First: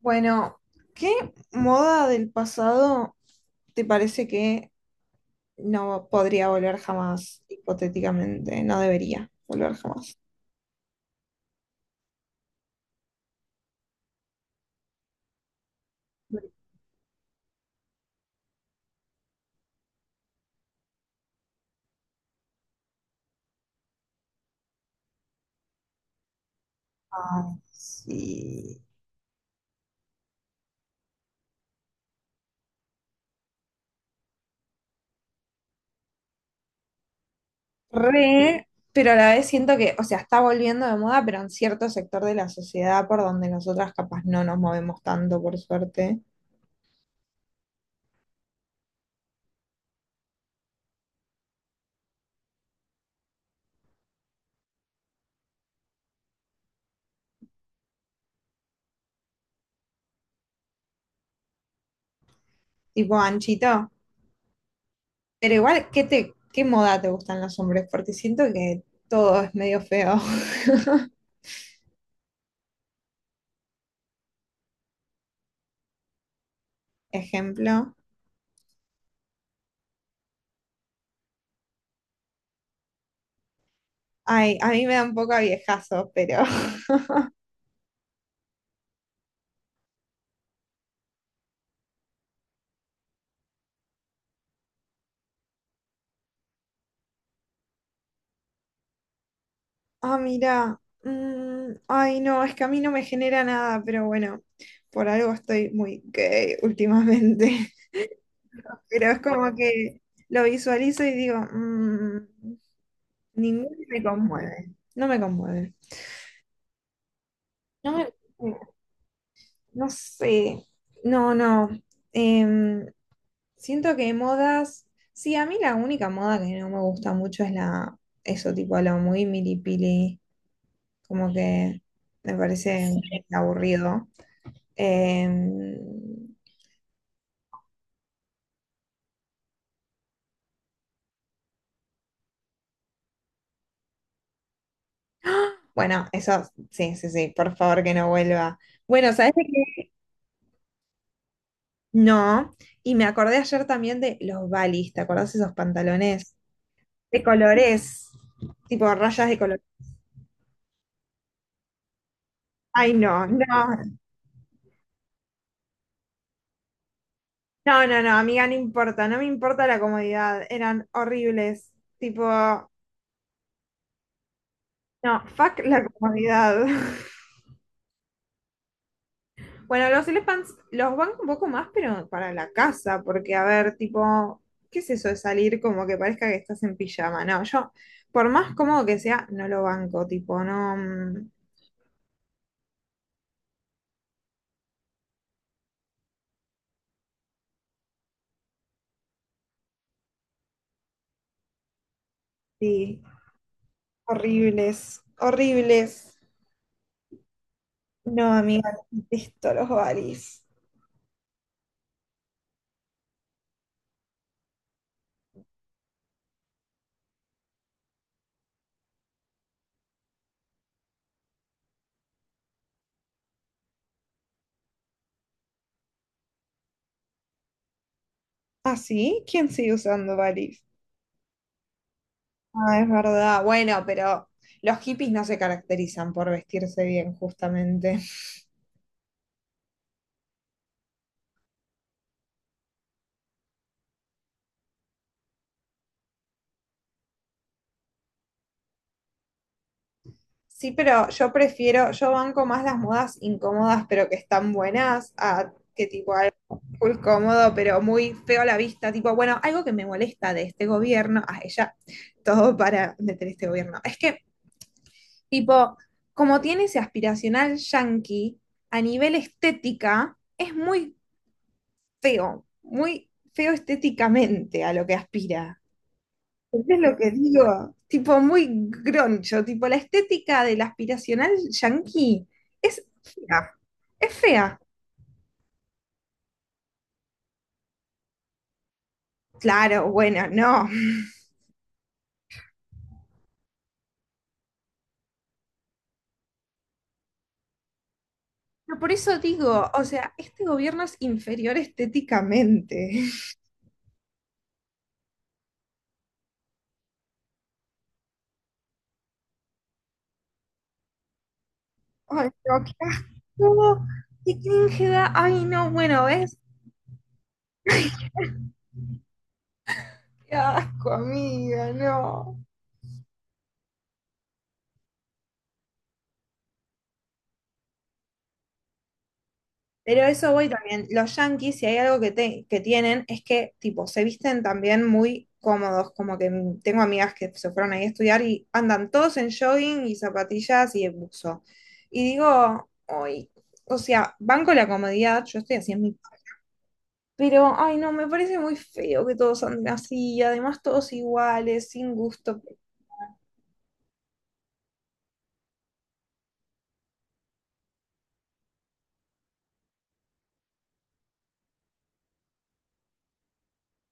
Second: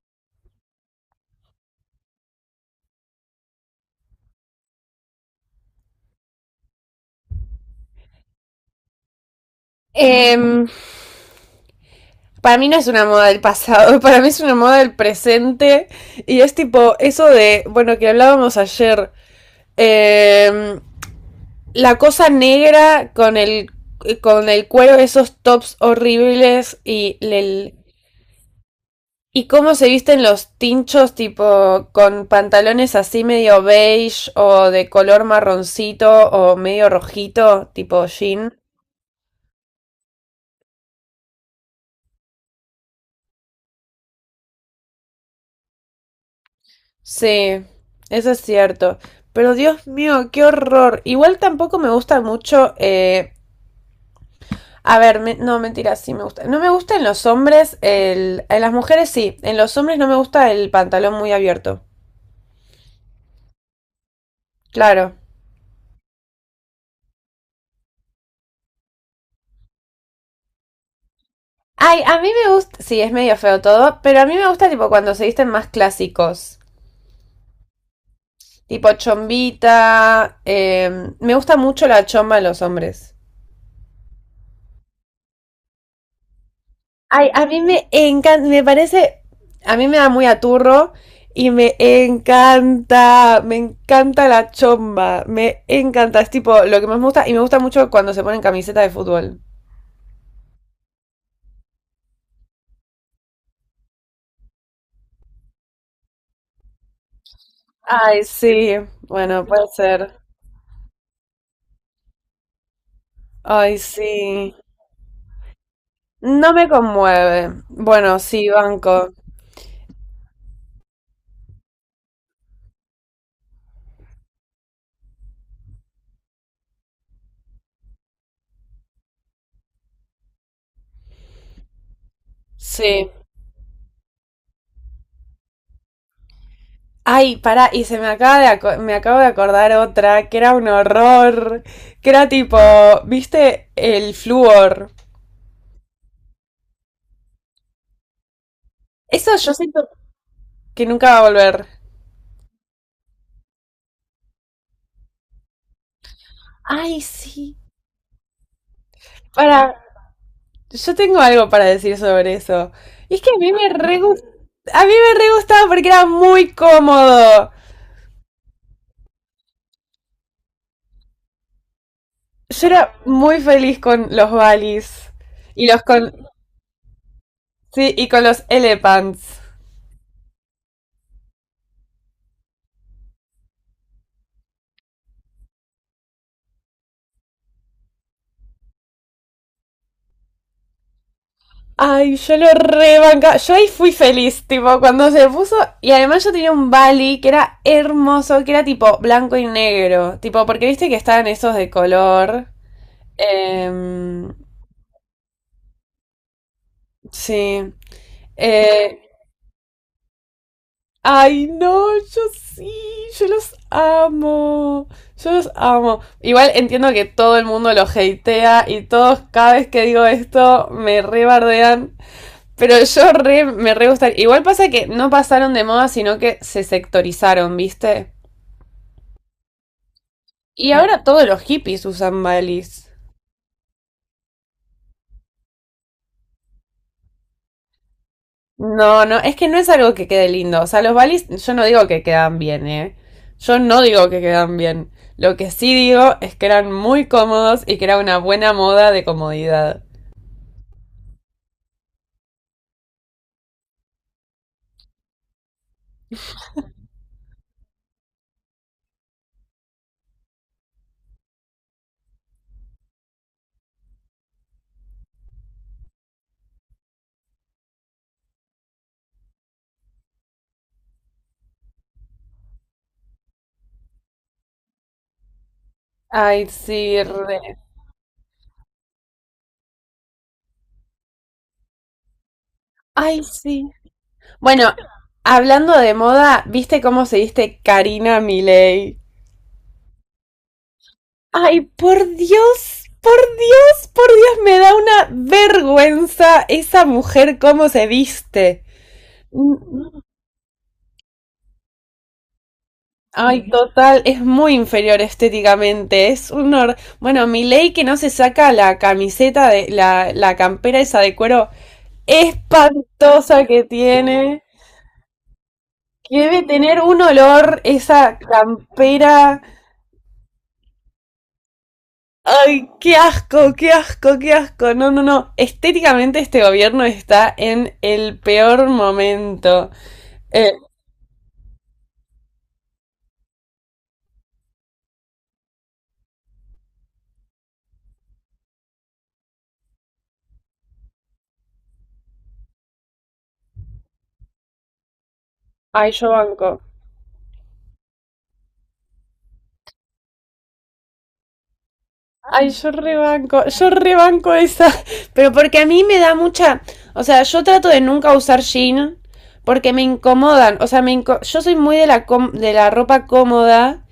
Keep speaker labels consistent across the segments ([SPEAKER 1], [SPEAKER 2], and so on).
[SPEAKER 1] Bueno, ¿qué moda del pasado te parece que no podría volver jamás, hipotéticamente? No debería volver jamás.
[SPEAKER 2] Em, para mí no es una moda del pasado, para mí es una moda del presente. Y es tipo eso de, bueno, que hablábamos ayer. em, la cosa negra con el cuero, de esos tops horribles y
[SPEAKER 1] Ay, sí.
[SPEAKER 2] Y cómo se visten los tinchos, tipo con pantalones así medio beige o de color marroncito o medio rojito, tipo jean.
[SPEAKER 1] Re, pero a la vez siento que, o sea, está volviendo de moda, pero en cierto sector de la sociedad por donde nosotras capaz no nos movemos tanto, por suerte.
[SPEAKER 2] Sí, eso es cierto. Pero Dios mío, qué horror. Igual tampoco me gusta mucho. A ver, no, mentira, sí me gusta. No me gusta en los hombres, en las mujeres sí. En los hombres no me gusta el pantalón muy abierto.
[SPEAKER 1] Tipo anchito.
[SPEAKER 2] Claro.
[SPEAKER 1] Pero igual, ¿qué moda te gustan los hombres? Porque siento que todo es medio feo.
[SPEAKER 2] Ay, a mí me gusta. Sí, es medio feo todo, pero a mí me gusta tipo cuando se visten más clásicos.
[SPEAKER 1] Ejemplo.
[SPEAKER 2] Tipo chombita. Me gusta mucho la chomba en los hombres.
[SPEAKER 1] Ay, a mí me da un poco a viejazo, pero.
[SPEAKER 2] Ay, a mí me encanta, me parece, a mí me da muy aturro y me encanta la chomba, me encanta, es tipo lo que más me gusta y me gusta mucho cuando se ponen camiseta de fútbol.
[SPEAKER 1] Ah, mira. Ay, no, es que a mí no me genera nada, pero bueno, por algo estoy muy gay últimamente.
[SPEAKER 2] Ay, sí,
[SPEAKER 1] Pero es
[SPEAKER 2] bueno,
[SPEAKER 1] como
[SPEAKER 2] puede
[SPEAKER 1] que
[SPEAKER 2] ser.
[SPEAKER 1] lo visualizo y digo, ninguno
[SPEAKER 2] Ay,
[SPEAKER 1] me
[SPEAKER 2] sí.
[SPEAKER 1] conmueve. No me conmueve.
[SPEAKER 2] No me conmueve.
[SPEAKER 1] No me.
[SPEAKER 2] Bueno, sí, banco.
[SPEAKER 1] No sé. No, no. Em, Siento que modas. Sí, a mí la única moda que no me gusta mucho es la. Eso, tipo, lo muy milipili, como que me parece
[SPEAKER 2] Sí.
[SPEAKER 1] aburrido. Eh,
[SPEAKER 2] Ay, pará, y se me acaba de me acabo de acordar otra que era un horror, que era tipo, ¿viste? El flúor.
[SPEAKER 1] bueno, eso, sí, sí, sí, por favor que no vuelva. Bueno, ¿sabes
[SPEAKER 2] Eso
[SPEAKER 1] de
[SPEAKER 2] yo
[SPEAKER 1] qué?
[SPEAKER 2] siento que nunca va a volver.
[SPEAKER 1] No, y me acordé ayer también de los balis, ¿te acordás esos pantalones
[SPEAKER 2] Ay,
[SPEAKER 1] de
[SPEAKER 2] sí.
[SPEAKER 1] colores, tipo rayas de color?
[SPEAKER 2] Para, yo tengo algo para decir sobre eso.
[SPEAKER 1] Ay,
[SPEAKER 2] Y es
[SPEAKER 1] no,
[SPEAKER 2] que a mí
[SPEAKER 1] no,
[SPEAKER 2] a mí me re gustaba porque era muy cómodo.
[SPEAKER 1] no, no, no, amiga, no importa, no me importa la comodidad, eran horribles, tipo,
[SPEAKER 2] Yo era muy feliz con los Valis
[SPEAKER 1] no, fuck
[SPEAKER 2] y los
[SPEAKER 1] la
[SPEAKER 2] con
[SPEAKER 1] comodidad.
[SPEAKER 2] sí, y con los Elephants.
[SPEAKER 1] Bueno, los elephants los banco un poco más, pero para la casa, porque a ver, tipo, ¿qué es eso de salir como que parezca que estás en pijama? No, yo, por más cómodo que sea, no lo banco, tipo, no.
[SPEAKER 2] Ay, yo lo rebanca. Yo ahí fui feliz, tipo, cuando se puso. Y además yo tenía un Bali que era hermoso, que era tipo blanco y negro. Tipo, porque viste que estaban esos de color.
[SPEAKER 1] Sí,
[SPEAKER 2] Em,
[SPEAKER 1] horribles, horribles.
[SPEAKER 2] sí.
[SPEAKER 1] No, amiga,
[SPEAKER 2] Eh,
[SPEAKER 1] esto, los Balis.
[SPEAKER 2] ay, no, yo sí, yo los amo, yo los amo. Igual entiendo que todo el mundo los hatea y todos cada vez que digo esto me rebardean, pero me re gusta. Igual pasa que no pasaron de moda, sino que se sectorizaron, ¿viste?
[SPEAKER 1] ¿Ah, sí? ¿Quién sigue usando Balis?
[SPEAKER 2] Y ahora todos los hippies usan
[SPEAKER 1] Ah, es
[SPEAKER 2] balis.
[SPEAKER 1] verdad. Bueno, pero los hippies no se caracterizan por vestirse bien, justamente.
[SPEAKER 2] No, no, es que no es algo que quede lindo. O sea, los balis, yo no digo que quedan bien, ¿eh? Yo no digo que quedan bien. Lo que sí digo es que eran muy cómodos y que era una buena moda de comodidad.
[SPEAKER 1] Sí, pero yo banco más las modas incómodas, pero que están buenas, a que tipo algo full cómodo, pero muy feo a la vista. Tipo, bueno, algo que me molesta de este gobierno, a ella, todo para meter este gobierno. Es que, tipo, como tiene ese aspiracional yanqui a nivel estética, es muy feo estéticamente a lo que aspira.
[SPEAKER 2] Ay,
[SPEAKER 1] Eso es lo
[SPEAKER 2] sí,
[SPEAKER 1] que
[SPEAKER 2] re.
[SPEAKER 1] digo, tipo muy groncho, tipo la estética del aspiracional yanqui es
[SPEAKER 2] Ay,
[SPEAKER 1] fea,
[SPEAKER 2] sí.
[SPEAKER 1] es fea.
[SPEAKER 2] Bueno, hablando de moda, ¿viste cómo se viste Karina Milei?
[SPEAKER 1] Claro, bueno, no.
[SPEAKER 2] Ay, por Dios, por Dios, por Dios, me da una vergüenza esa mujer cómo se viste.
[SPEAKER 1] Pero por eso digo, o
[SPEAKER 2] Mm,
[SPEAKER 1] sea, este gobierno es inferior estéticamente.
[SPEAKER 2] Ay, total, es muy inferior estéticamente, es un bueno, Milei que no se saca la camiseta de la campera esa de cuero
[SPEAKER 1] Ay, no, qué
[SPEAKER 2] espantosa que
[SPEAKER 1] asco, qué
[SPEAKER 2] tiene,
[SPEAKER 1] cringe da. Ay, no, bueno,
[SPEAKER 2] que
[SPEAKER 1] ¿ves?
[SPEAKER 2] debe tener un olor esa campera.
[SPEAKER 1] Qué asco, amiga, no.
[SPEAKER 2] Ay, qué asco, qué asco, qué asco. No, no, no. Estéticamente este gobierno está en el peor momento.
[SPEAKER 1] Pero eso voy
[SPEAKER 2] Eh,
[SPEAKER 1] también. Los yankees, si hay algo que, que tienen, es que, tipo, se visten también muy cómodos. Como que tengo amigas que se fueron ahí a estudiar y andan todos en jogging y zapatillas y en buzo. Y digo, hoy, o sea, banco la comodidad, yo estoy así en
[SPEAKER 2] ay,
[SPEAKER 1] mi.
[SPEAKER 2] yo banco.
[SPEAKER 1] Pero, ay, no, me parece muy feo que todos anden así, y además todos iguales, sin gusto.
[SPEAKER 2] Ay, yo rebanco esa. Pero porque a mí me da mucha. O sea, yo trato de nunca usar jean porque me incomodan. O sea, yo soy muy de la ropa cómoda.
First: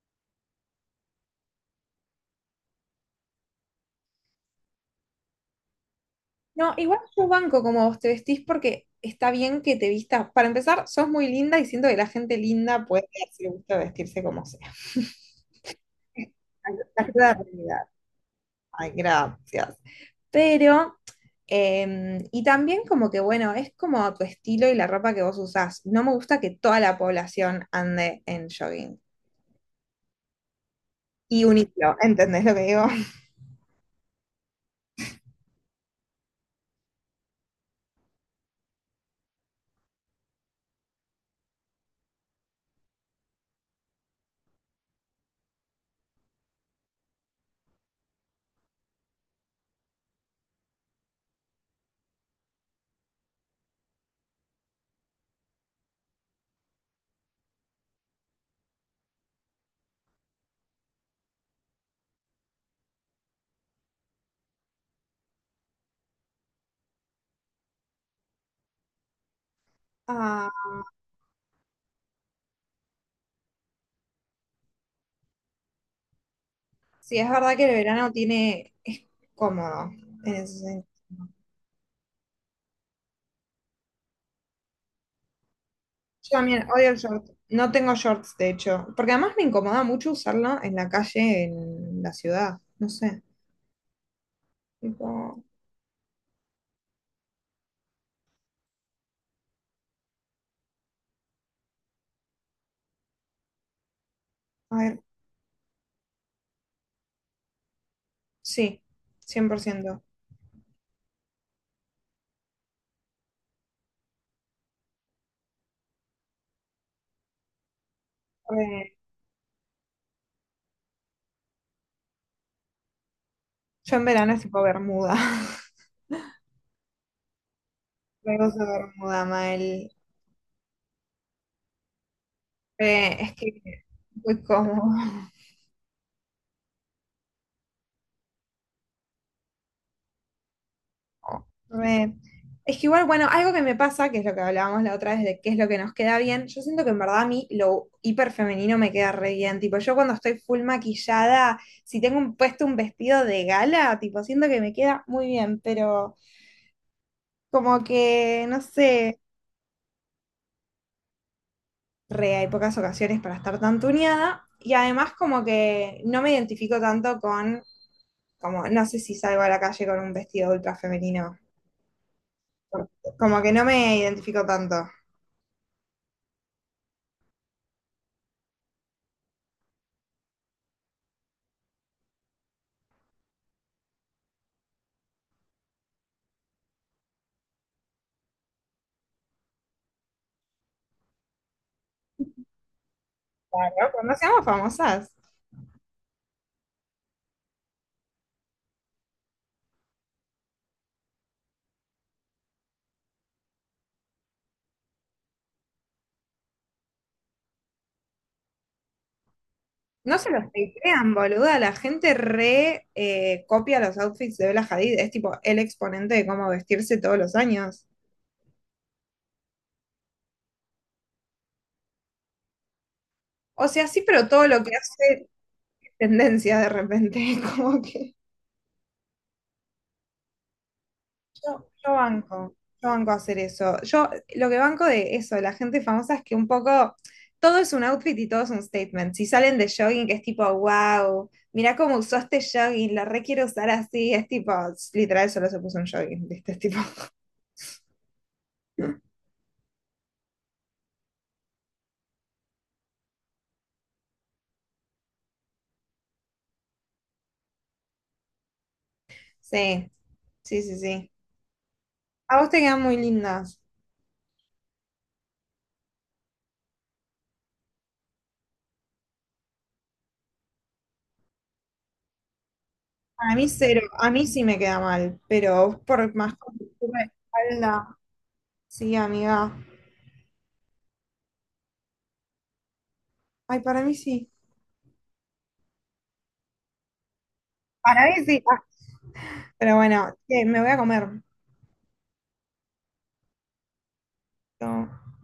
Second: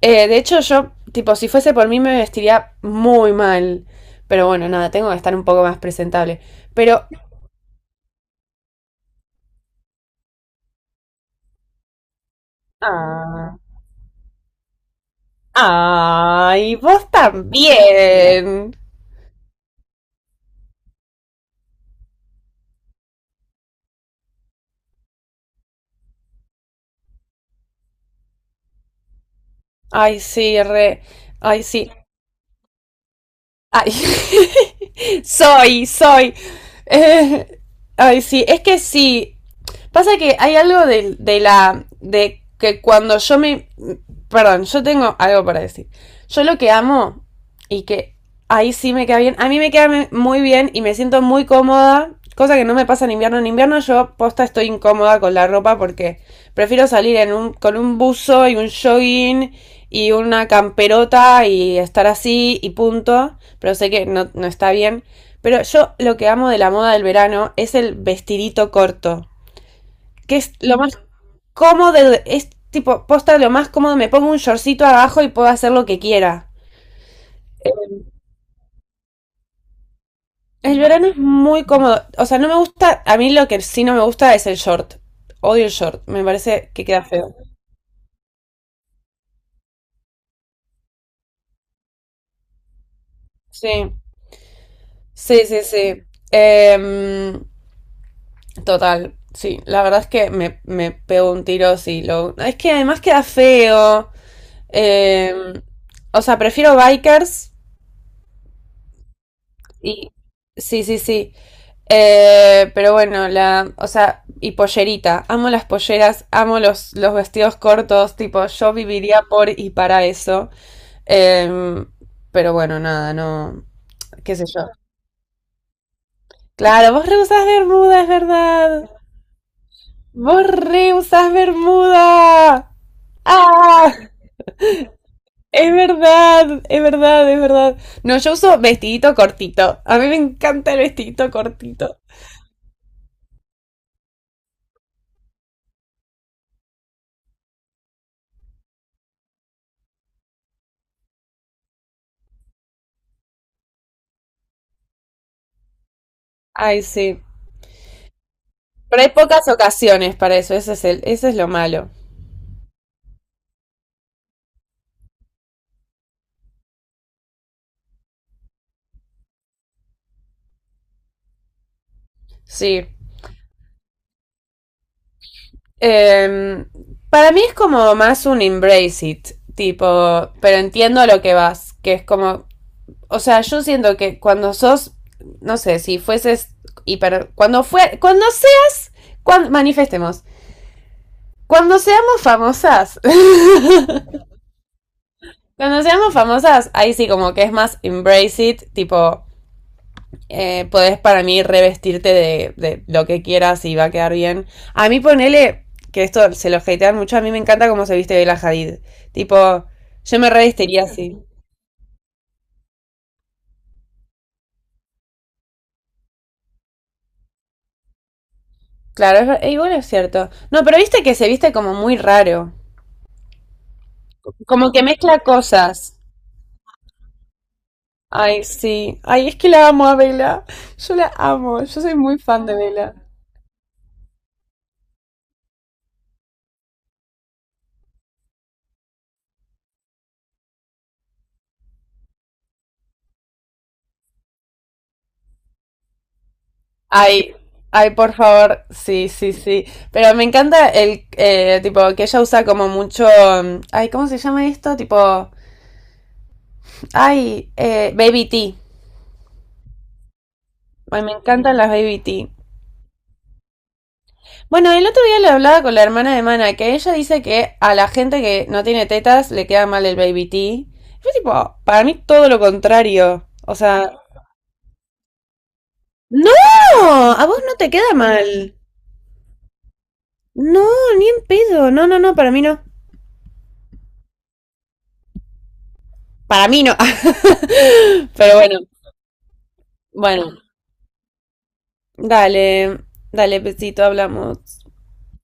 [SPEAKER 2] De hecho, yo, tipo, si fuese por mí me vestiría muy mal. Pero bueno, nada, tengo que estar un poco más presentable.
[SPEAKER 1] No, igual
[SPEAKER 2] Pero.
[SPEAKER 1] yo banco como vos te vestís porque está bien que te vistas. Para empezar, sos muy linda y siento que la gente linda puede darse el
[SPEAKER 2] Ah.
[SPEAKER 1] gusto de vestirse como sea.
[SPEAKER 2] Ay,
[SPEAKER 1] La
[SPEAKER 2] vos
[SPEAKER 1] cruda realidad.
[SPEAKER 2] también.
[SPEAKER 1] Ay, gracias. Pero, y también como que, bueno, es como a tu estilo y la ropa que vos usás. No me gusta que toda la población ande en jogging.
[SPEAKER 2] Ay, sí, re.
[SPEAKER 1] Y
[SPEAKER 2] Ay, sí.
[SPEAKER 1] unirlo, ¿entendés lo que digo?
[SPEAKER 2] Ay, soy, soy. Eh, ay, sí, es que sí. Pasa que hay algo de la. De que cuando yo me. Perdón, yo tengo algo para decir. Yo lo que amo y que ahí sí me queda bien. A mí muy bien y me siento muy cómoda. Cosa que no me pasa en invierno. En invierno yo posta estoy incómoda con la ropa porque prefiero salir en con un buzo y un jogging y una camperota y estar así y punto, pero sé que no, no está bien. Pero yo lo que amo de la moda del verano es el vestidito corto, que
[SPEAKER 1] Ah,
[SPEAKER 2] es lo más cómodo, es tipo, posta lo más cómodo, me pongo un shortcito abajo y puedo hacer lo que quiera.
[SPEAKER 1] sí, es verdad que el verano es cómodo en ese
[SPEAKER 2] El
[SPEAKER 1] sentido.
[SPEAKER 2] verano es muy cómodo, o sea, no me gusta, a mí lo que sí no me gusta es el short, odio el short, me
[SPEAKER 1] Yo también
[SPEAKER 2] parece que
[SPEAKER 1] odio el
[SPEAKER 2] queda
[SPEAKER 1] short.
[SPEAKER 2] feo.
[SPEAKER 1] No tengo shorts, de hecho. Porque además me incomoda mucho usarlo en la calle, en la ciudad. No sé.
[SPEAKER 2] Sí,
[SPEAKER 1] Tipo,
[SPEAKER 2] sí, sí, sí. Em, total, sí. La verdad es que me pego un tiro si lo. Es que además queda feo.
[SPEAKER 1] a ver,
[SPEAKER 2] Eh, o sea, prefiero bikers.
[SPEAKER 1] sí, 100%.
[SPEAKER 2] Y. Sí, sí, sí. Pero bueno, la. O sea, y pollerita. Amo las polleras, amo los vestidos cortos. Tipo, yo
[SPEAKER 1] Re-
[SPEAKER 2] viviría por y para eso. Eh, pero bueno, nada, no.
[SPEAKER 1] yo en verano
[SPEAKER 2] ¿Qué
[SPEAKER 1] es
[SPEAKER 2] sé
[SPEAKER 1] tipo
[SPEAKER 2] yo?
[SPEAKER 1] Bermuda.
[SPEAKER 2] Claro, vos rehusás Bermuda, es
[SPEAKER 1] Me gusta
[SPEAKER 2] verdad.
[SPEAKER 1] Bermuda, Mael.
[SPEAKER 2] Borré usas bermuda.
[SPEAKER 1] Es que
[SPEAKER 2] Ah,
[SPEAKER 1] muy cómodo.
[SPEAKER 2] es verdad, es verdad, es verdad. No, yo uso vestidito cortito. A mí me encanta el vestidito cortito.
[SPEAKER 1] Re. Es que igual, bueno, algo que me pasa, que es lo que hablábamos la otra vez de qué es lo que nos queda bien, yo siento que en verdad a mí lo hiper femenino me queda re bien. Tipo, yo cuando estoy full maquillada, si tengo puesto un vestido de gala, tipo, siento que me queda muy bien, pero
[SPEAKER 2] Ay, sí.
[SPEAKER 1] como que, no
[SPEAKER 2] Pero hay
[SPEAKER 1] sé,
[SPEAKER 2] pocas ocasiones para eso, ese es el, ese es lo malo.
[SPEAKER 1] re, hay pocas ocasiones para estar tan tuneada. Y además como que no me identifico tanto con, como, no sé si salgo a la calle con un vestido ultra femenino.
[SPEAKER 2] Sí.
[SPEAKER 1] Como que no me identifico tanto.
[SPEAKER 2] Em, para mí es como más un embrace it, tipo, pero entiendo a lo que vas, que es como o sea, yo siento que cuando sos, no sé, si fueses hiper, cuando fue, cuando seas, cuando, manifestemos, cuando seamos famosas,
[SPEAKER 1] Claro, cuando seamos famosas.
[SPEAKER 2] cuando seamos famosas, ahí sí como que es más embrace it, tipo, podés para mí revestirte de lo que quieras y va a quedar bien. A mí ponele, que esto se lo hatean mucho, a mí me encanta cómo se viste Bella Hadid, tipo,
[SPEAKER 1] No
[SPEAKER 2] yo
[SPEAKER 1] se
[SPEAKER 2] me
[SPEAKER 1] los
[SPEAKER 2] revestiría
[SPEAKER 1] crean,
[SPEAKER 2] así.
[SPEAKER 1] boluda. La gente re copia los outfits de Bella Hadid. Es tipo el exponente de cómo vestirse todos los años.
[SPEAKER 2] Claro, igual es cierto. No, pero viste que se viste como muy raro.
[SPEAKER 1] O sea, sí, pero todo lo
[SPEAKER 2] Como
[SPEAKER 1] que
[SPEAKER 2] que mezcla
[SPEAKER 1] hace es
[SPEAKER 2] cosas.
[SPEAKER 1] tendencia de repente. Como que
[SPEAKER 2] Ay, sí. Ay, es que la amo a Bella. Yo la amo.
[SPEAKER 1] yo,
[SPEAKER 2] Yo
[SPEAKER 1] yo
[SPEAKER 2] soy muy fan de
[SPEAKER 1] banco. Yo
[SPEAKER 2] Bella.
[SPEAKER 1] banco hacer eso. Yo lo que banco de eso, de la gente famosa, es que un poco todo es un outfit y todo es un statement. Si salen de jogging, que es tipo, wow, mirá cómo usó este jogging, la re quiero usar así. Es tipo, literal, solo se puso un jogging. ¿Viste? Es tipo.
[SPEAKER 2] Ay, ay, por favor. Sí, sí, sí. Pero me encanta el tipo que ella usa como mucho. Ay, ¿cómo se llama esto? Tipo. Ay, baby tea.
[SPEAKER 1] Sí, sí, sí,
[SPEAKER 2] Ay,
[SPEAKER 1] sí.
[SPEAKER 2] me encantan las baby tea.
[SPEAKER 1] A vos te quedan muy lindas.
[SPEAKER 2] Bueno, el otro día le hablaba con la hermana de Mana que ella dice que a la gente que no tiene tetas le queda mal el baby tea. Fue tipo, para mí todo lo contrario.
[SPEAKER 1] A mí
[SPEAKER 2] O
[SPEAKER 1] cero,
[SPEAKER 2] sea,
[SPEAKER 1] a mí sí me queda mal, pero vos por
[SPEAKER 2] no,
[SPEAKER 1] más contextura de
[SPEAKER 2] a vos no te queda
[SPEAKER 1] espalda.
[SPEAKER 2] mal.
[SPEAKER 1] Sí, amiga.
[SPEAKER 2] No, ni en pedo. No, no, no, para mí no.
[SPEAKER 1] Ay, para mí sí.
[SPEAKER 2] Para mí no.
[SPEAKER 1] Para mí
[SPEAKER 2] Pero
[SPEAKER 1] sí.
[SPEAKER 2] bueno,
[SPEAKER 1] Ah, pero bueno,
[SPEAKER 2] bueno.
[SPEAKER 1] che, me voy a comer.
[SPEAKER 2] Dale, dale, besito, hablamos.
[SPEAKER 1] No.